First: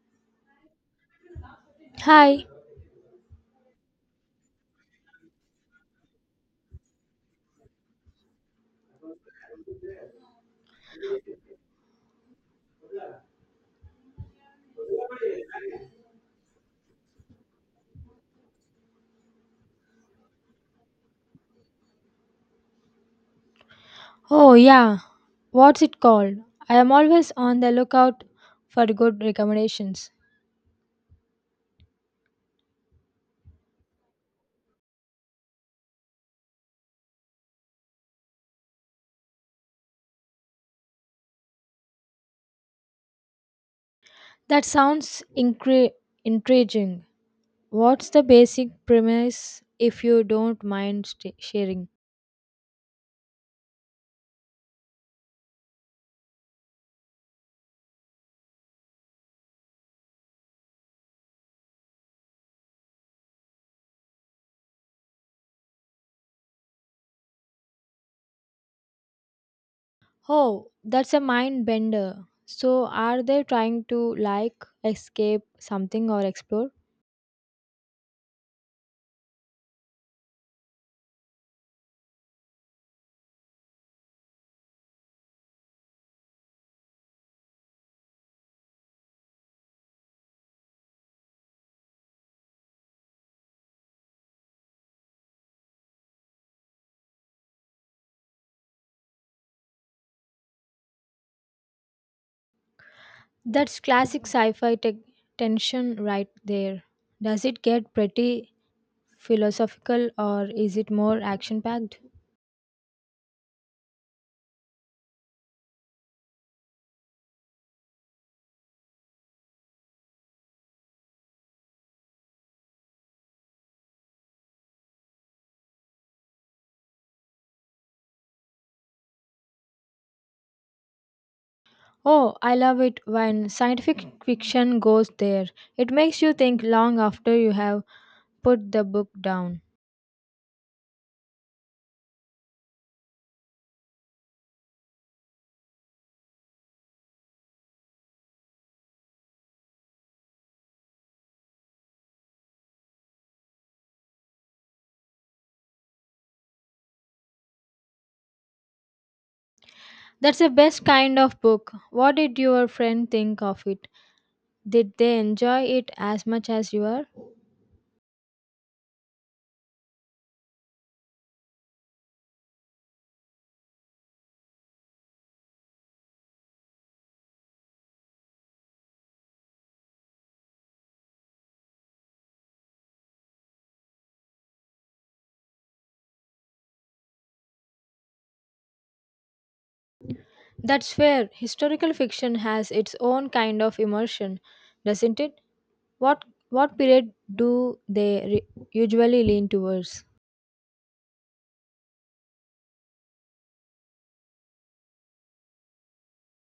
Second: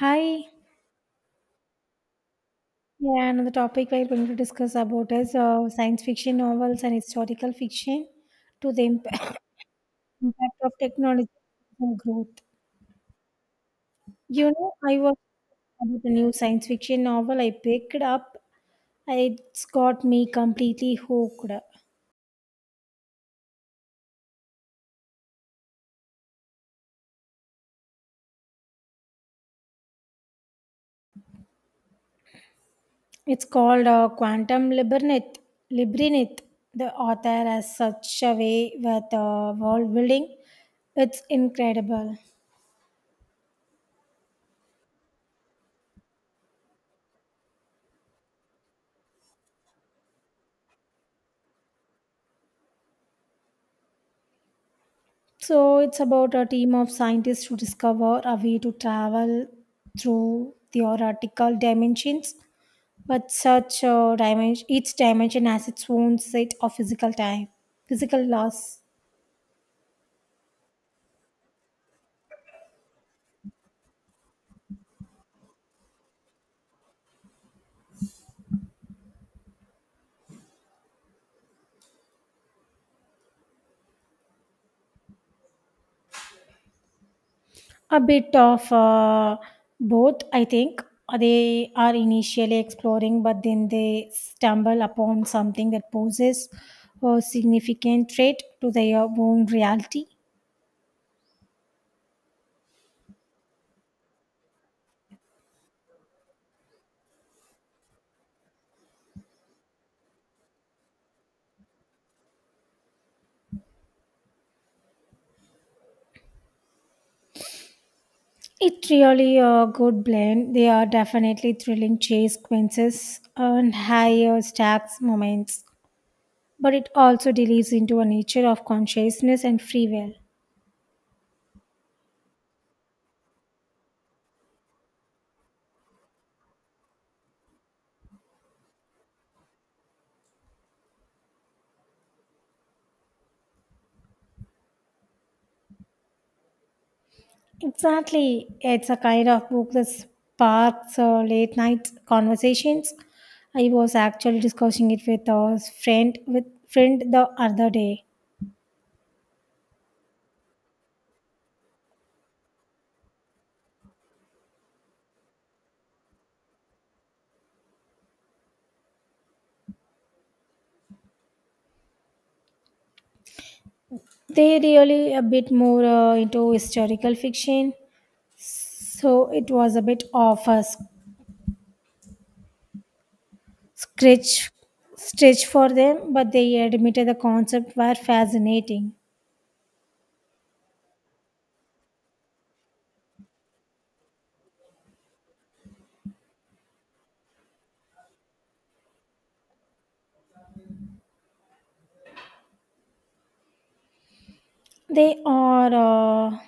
Hi. Hi. Yeah, another topic we're going to discuss about is science fiction novels and historical fiction to the impact of technology on growth. You know, I was about a new science fiction novel I picked up. It's got me completely hooked. Oh, yeah. What's it called? I am always on the lookout for good recommendations. It's called Quantum Labyrinth. Labyrinth. The author has such a way with world building. It's incredible. That sounds intriguing. What's the basic premise if you don't mind sharing? So it's about a team of scientists to discover a way to travel through theoretical dimensions, but such a dimension, each dimension has its own set of physical time, physical laws. Oh, that's a mind bender. So, are they trying to like escape something or explore? A bit of both, I think. They are initially exploring, but then they stumble upon something that poses a significant threat to their own reality. That's classic sci fi tension right there. Does it get pretty philosophical or is it more action packed? It really a good blend. They are definitely thrilling chase sequences and higher stakes moments, but it also delves into a nature of consciousness and free will. Oh, I love it when scientific fiction goes there. It makes you think long after you have put the book down. Exactly, it's a kind of book that sparks late night conversations. I was actually discussing it with a friend the other day. That's the best kind of book. What did your friend think of it? Did they enjoy it as much as you are? They really a bit more into historical fiction, so it was a bit of a scratch stretch for them, but they admitted the concept were fascinating. That's fair. Historical fiction has its own kind of immersion, doesn't it? What what period do they usually lean towards? They are uh,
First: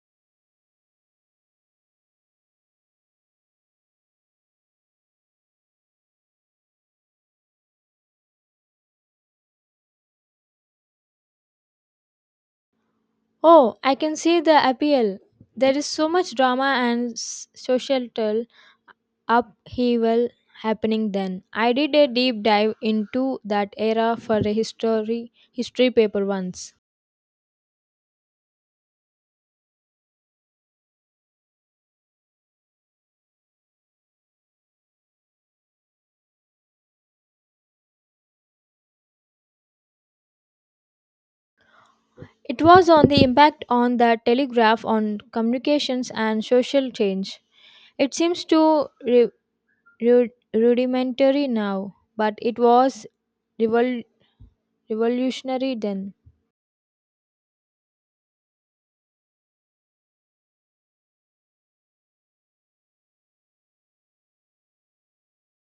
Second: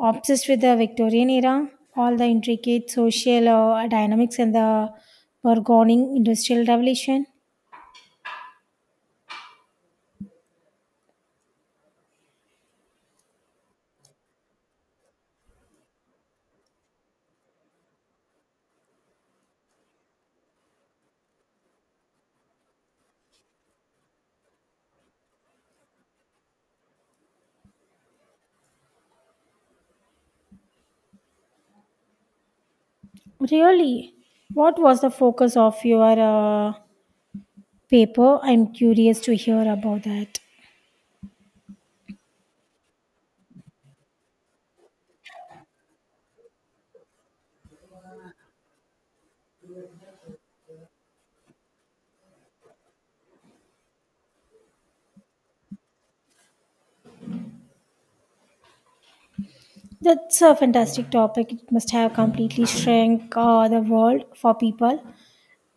obsessed with the Victorian era, all the intricate social dynamics and the burgeoning industrial revolution. Oh, I can see the appeal. There is so much drama and societal upheaval happening then. I did a deep dive into that era for a history paper once. Really, what was the focus of your paper? I'm curious to hear about that. It was on the impact on the telegraph on communications and social change. It seems too rudimentary now, but it was revol- revolutionary then. That's a fantastic topic. It must have completely shrunk the world for people.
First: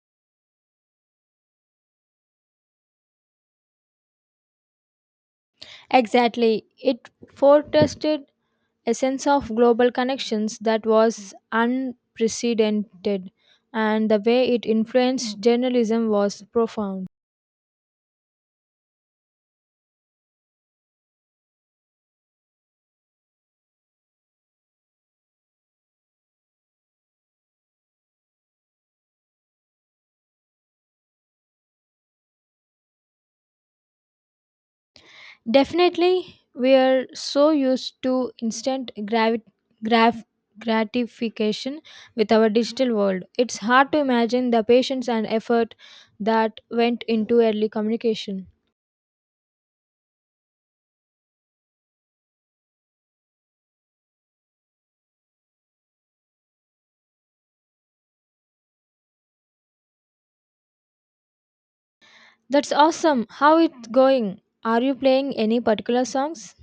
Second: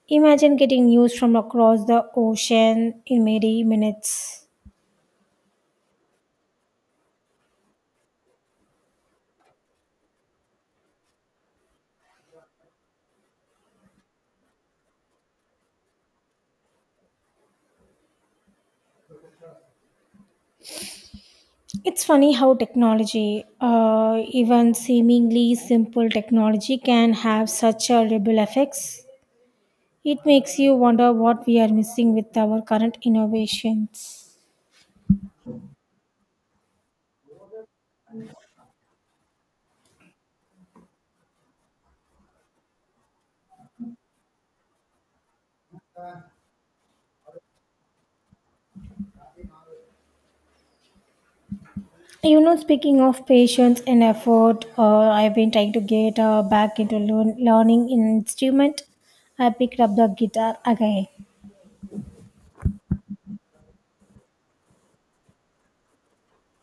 Imagine getting news from across the ocean in merely minutes. Exactly. It forecasted a sense of global connections that was unprecedented, and the way it influenced journalism was profound. It's funny how technology, even seemingly simple technology, can have such a ripple effects. It makes you wonder what we are missing with our current innovations. Definitely, we are so used to instant graf- gratification with our digital world. It's hard to imagine the patience and effort that went into early communication. You know, speaking of patience and effort, I've been trying to get back into learning an instrument. I picked up the guitar again. That's awesome. How it's going? Are you playing any particular songs?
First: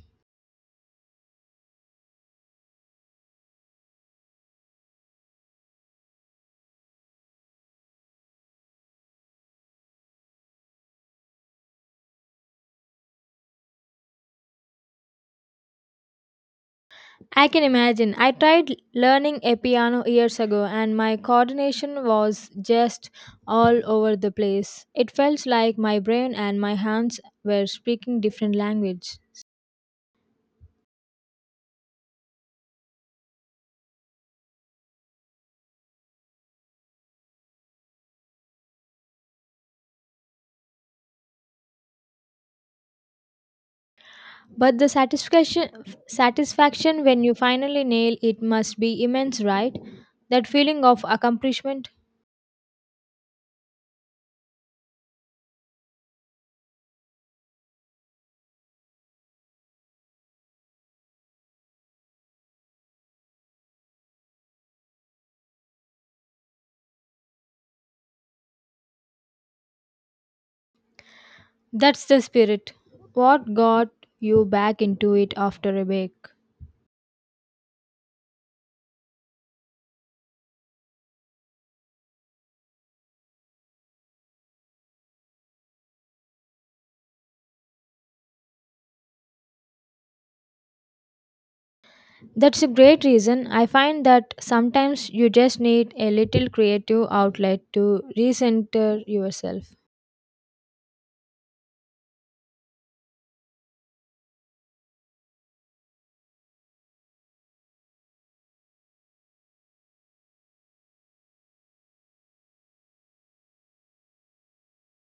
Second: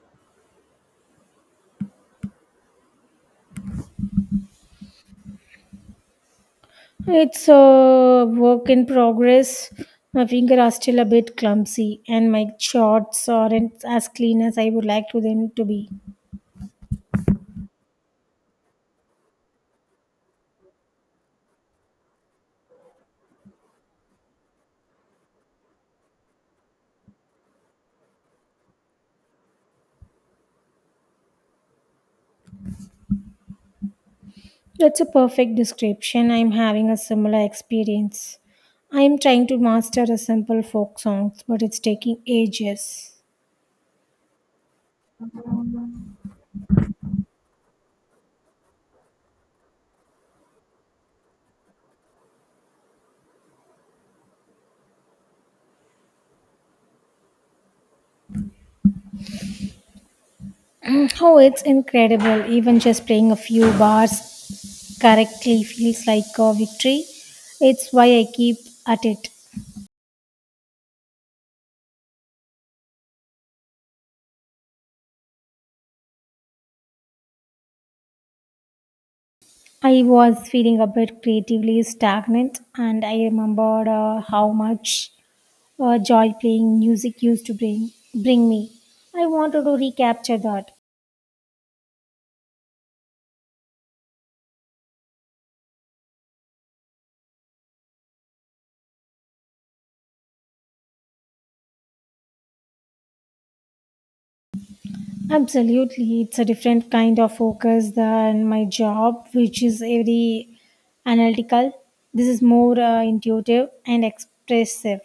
It's a work in progress. My fingers are still a bit clumsy, and my shots aren't as clean as I would like to them to be. I can imagine. I tried learning a piano years ago and my coordination was just all over the place. It felt like my brain and my hands were speaking different languages. That's a perfect description. I'm having a similar experience. I'm trying to master a simple folk songs, but it's taking ages. But the satisfaction when you finally nail it must be immense, right? That feeling of accomplishment, Oh, it's incredible. Even just playing a few bars correctly feels like a victory. It's why I keep at it. that's the spirit. What got you back into it after a break? I was feeling a bit creatively stagnant, and I remembered how much joy playing music used to bring me. I wanted to recapture that. That's a great reason. I find that sometimes you just need a little creative outlet to recenter yourself. Absolutely, it's a different kind of focus than my job, which is very analytical. This is more intuitive and expressive.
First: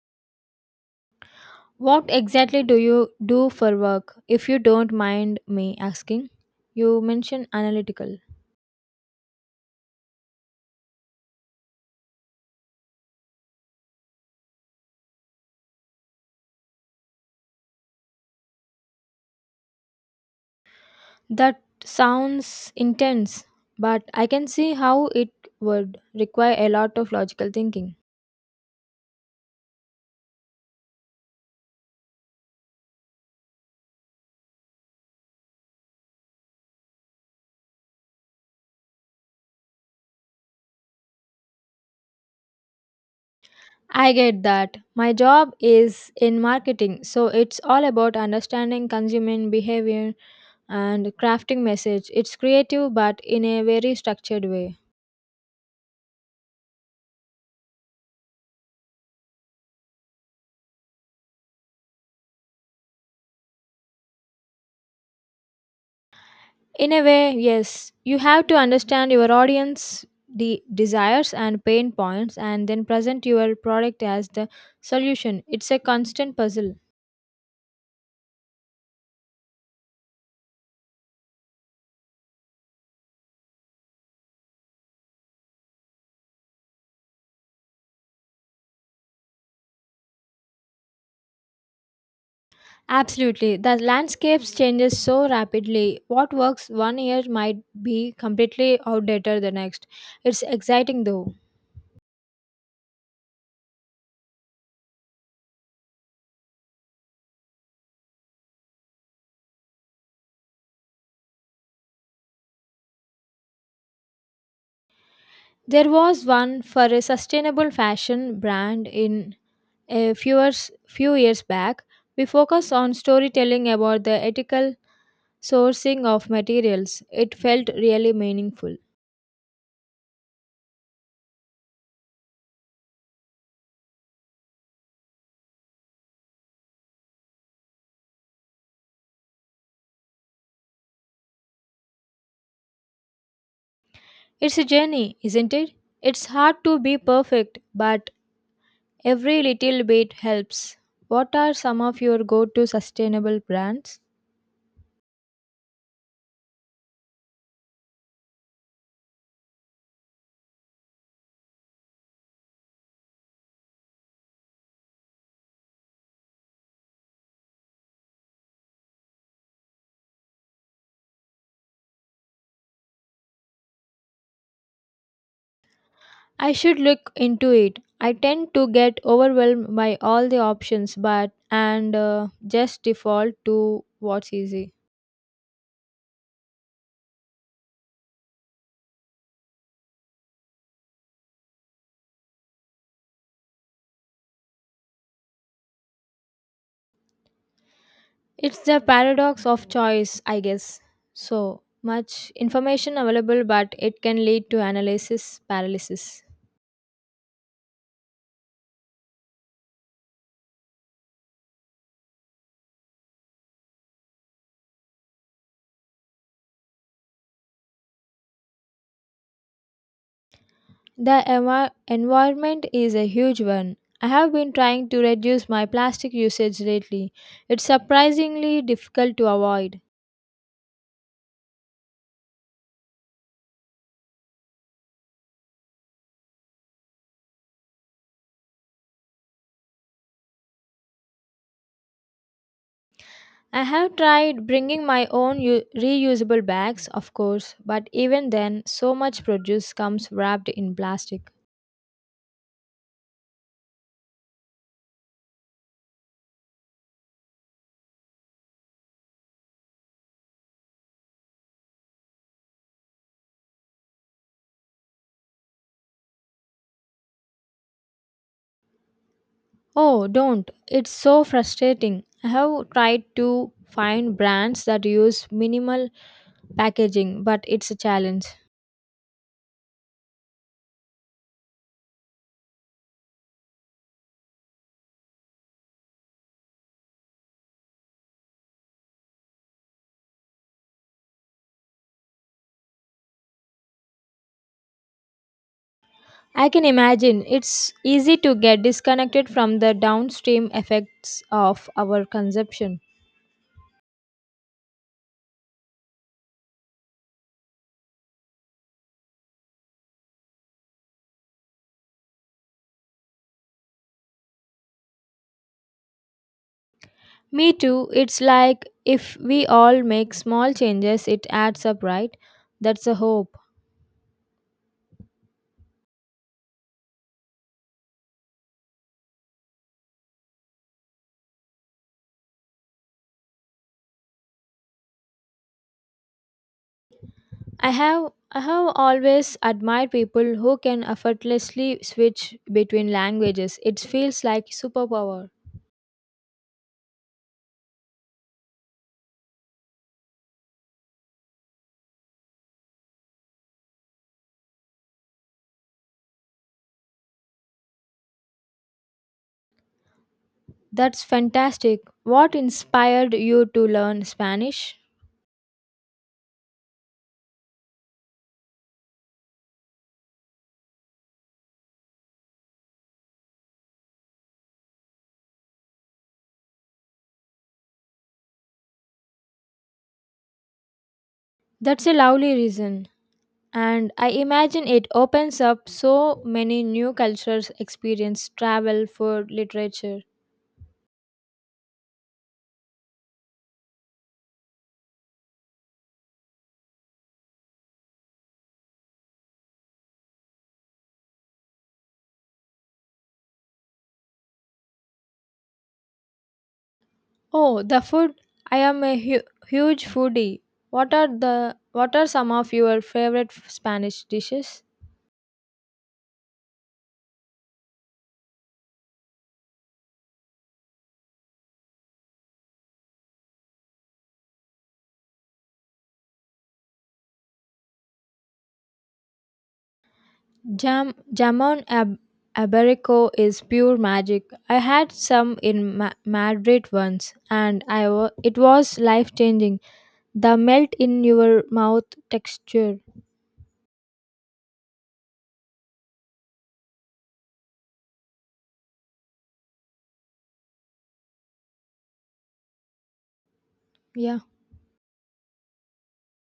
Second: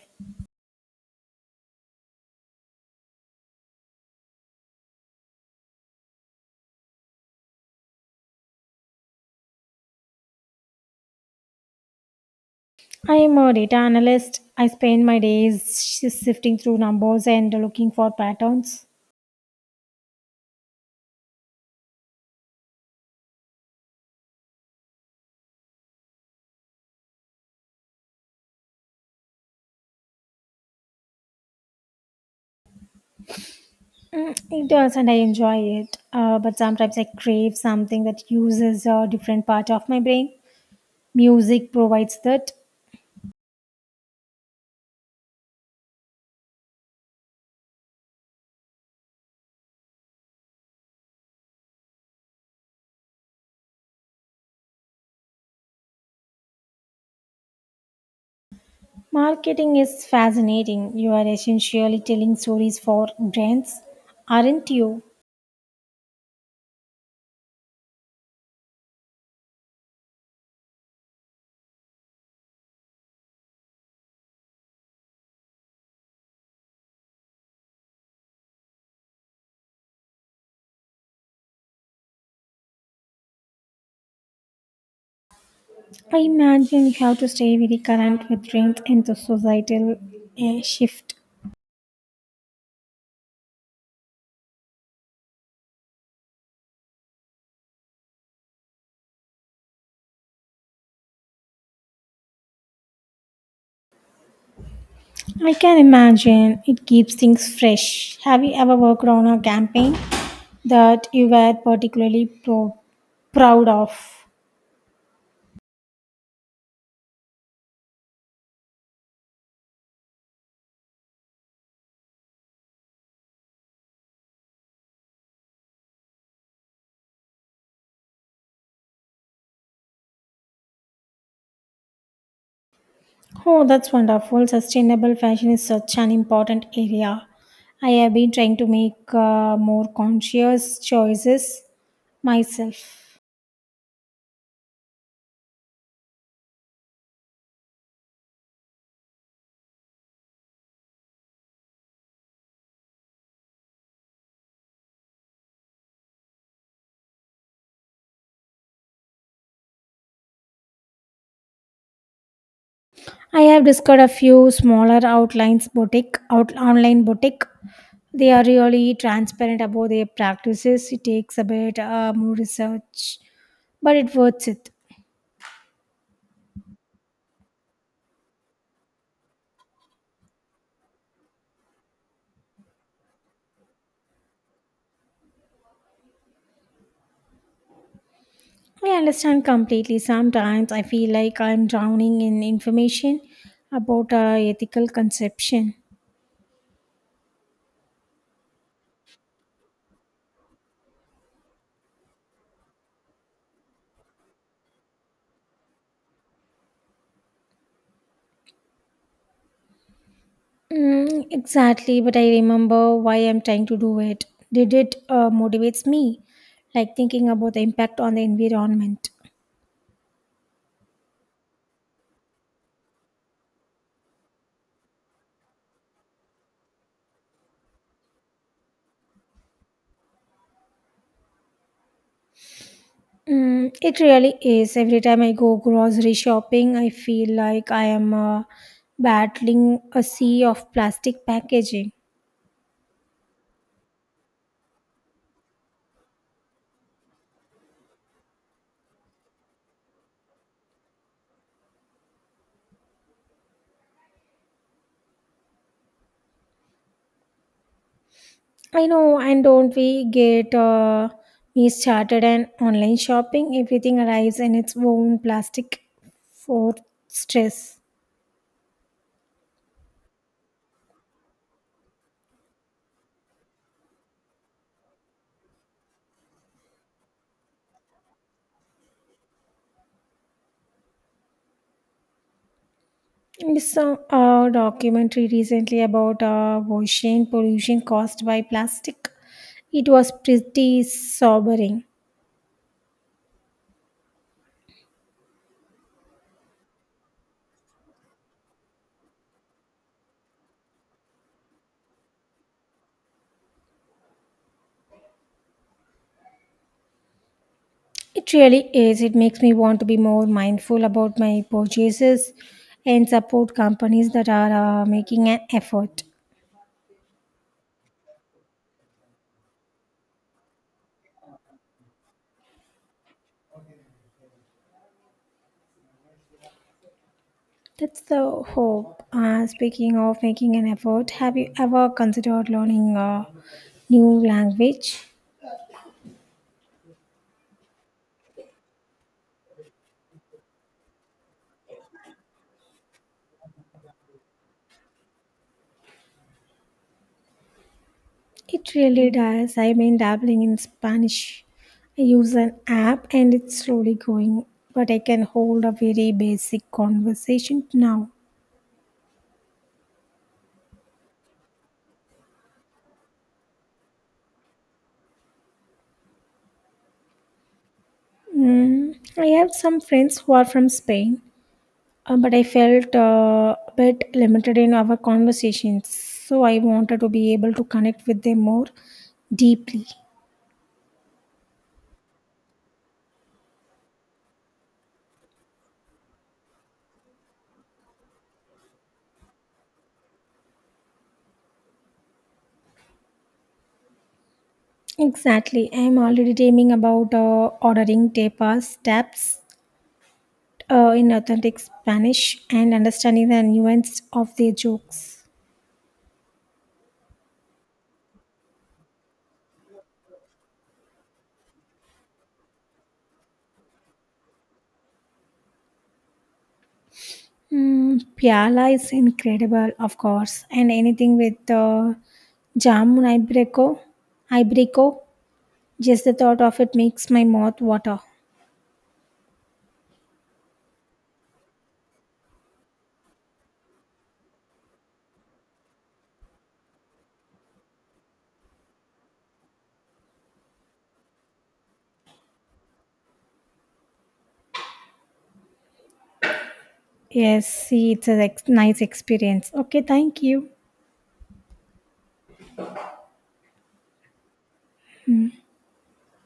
What exactly do you do for work, if you don't mind me asking? You mentioned analytical. I am a data analyst. I spend my days shifting through numbers and looking for patterns. That sounds intense, but I can see how it would require a lot of logical thinking. Mm, it does, and I enjoy it. But sometimes I crave something that uses a different part of my brain. Music provides that. I get that. My job is in marketing, so it's all about understanding consumer behavior and crafting message, it's creative but in a very structured way. Marketing is fascinating. You are essentially telling stories for brands, aren't you? In a way, yes, you have to understand your audience, the desires and pain points, and then present your product as the solution. It's a constant puzzle. I imagine you have to stay very current with trends and the societal shift. Absolutely, the landscapes changes so rapidly, what works one year might be completely outdated the next. It's exciting though. I can imagine it keeps things fresh. Have you ever worked on a campaign that you were particularly proud of? There was one for a sustainable fashion brand in a few years back, we focused on storytelling about the ethical sourcing of materials. It felt really meaningful. Oh, that's wonderful. Sustainable fashion is such an important area. I have been trying to make more conscious choices myself. It's a journey, isn't it? It's hard to be perfect, but every little bit helps. What are some of your go to sustainable brands? I have discovered a few smaller outlines boutique, out, online boutique. They are really transparent about their practices. It takes a bit more research, but it worth it. I should look into it. I tend to get overwhelmed by all the options, but and just default to what's easy. I understand completely. Sometimes I feel like I'm drowning in information about ethical conception. It's the paradox of choice, I guess. So much information available, but it can lead to analysis paralysis. Mm, exactly, but I remember why I'm trying to do it. Did it motivates me, like thinking about the impact on the environment. The environment is a huge one. I have been trying to reduce my plastic usage lately. It's surprisingly difficult to avoid. Mm, it really is. Every time I go grocery shopping, I feel like I am battling a sea of plastic packaging. I have tried bringing my own reusable bags, of course, but even then, so much produce comes wrapped in plastic. I know, and don't we get me started on online shopping? Everything arrives in its own plastic for stress. Oh, don't. It's so frustrating. I have tried to find brands that use minimal packaging, but it's a challenge. Some a documentary recently about ocean pollution caused by plastic. It was pretty sobering. I can imagine it's easy to get disconnected from the downstream effects of our consumption. It really is. It makes me want to be more mindful about my purchases and support companies that are making an effort. Me too. It's like if we all make small changes, it adds up, right? That's a hope. That's the hope. Speaking of making an effort, have you ever considered learning a new language? I have always admired people who can effortlessly switch between languages. It feels like superpower. It really does. I've been dabbling in Spanish. I use an app and it's slowly going, but I can hold a very basic conversation now. That's fantastic. What inspired you to learn Spanish? Mm, I have some friends who are from Spain, but I felt a bit limited in our conversations, so I wanted to be able to connect with them more deeply. That's a lovely reason. And I imagine it opens up so many new cultures, experience, travel, food, literature. Exactly. I'm already dreaming about ordering tapas, taps, in authentic Spanish and understanding the nuance of their jokes. Oh, the food. I am a huge foodie. What are some of your favorite Spanish dishes? Mm, Piala is incredible, of course, and anything with jamun ibreco, ibreco. Just the thought of it makes my mouth water. Jamon iberico is pure magic. I had some in Madrid once and it was life changing. The melt in your mouth texture. Yes, see, it's a nice experience. Okay, thank you. Yeah.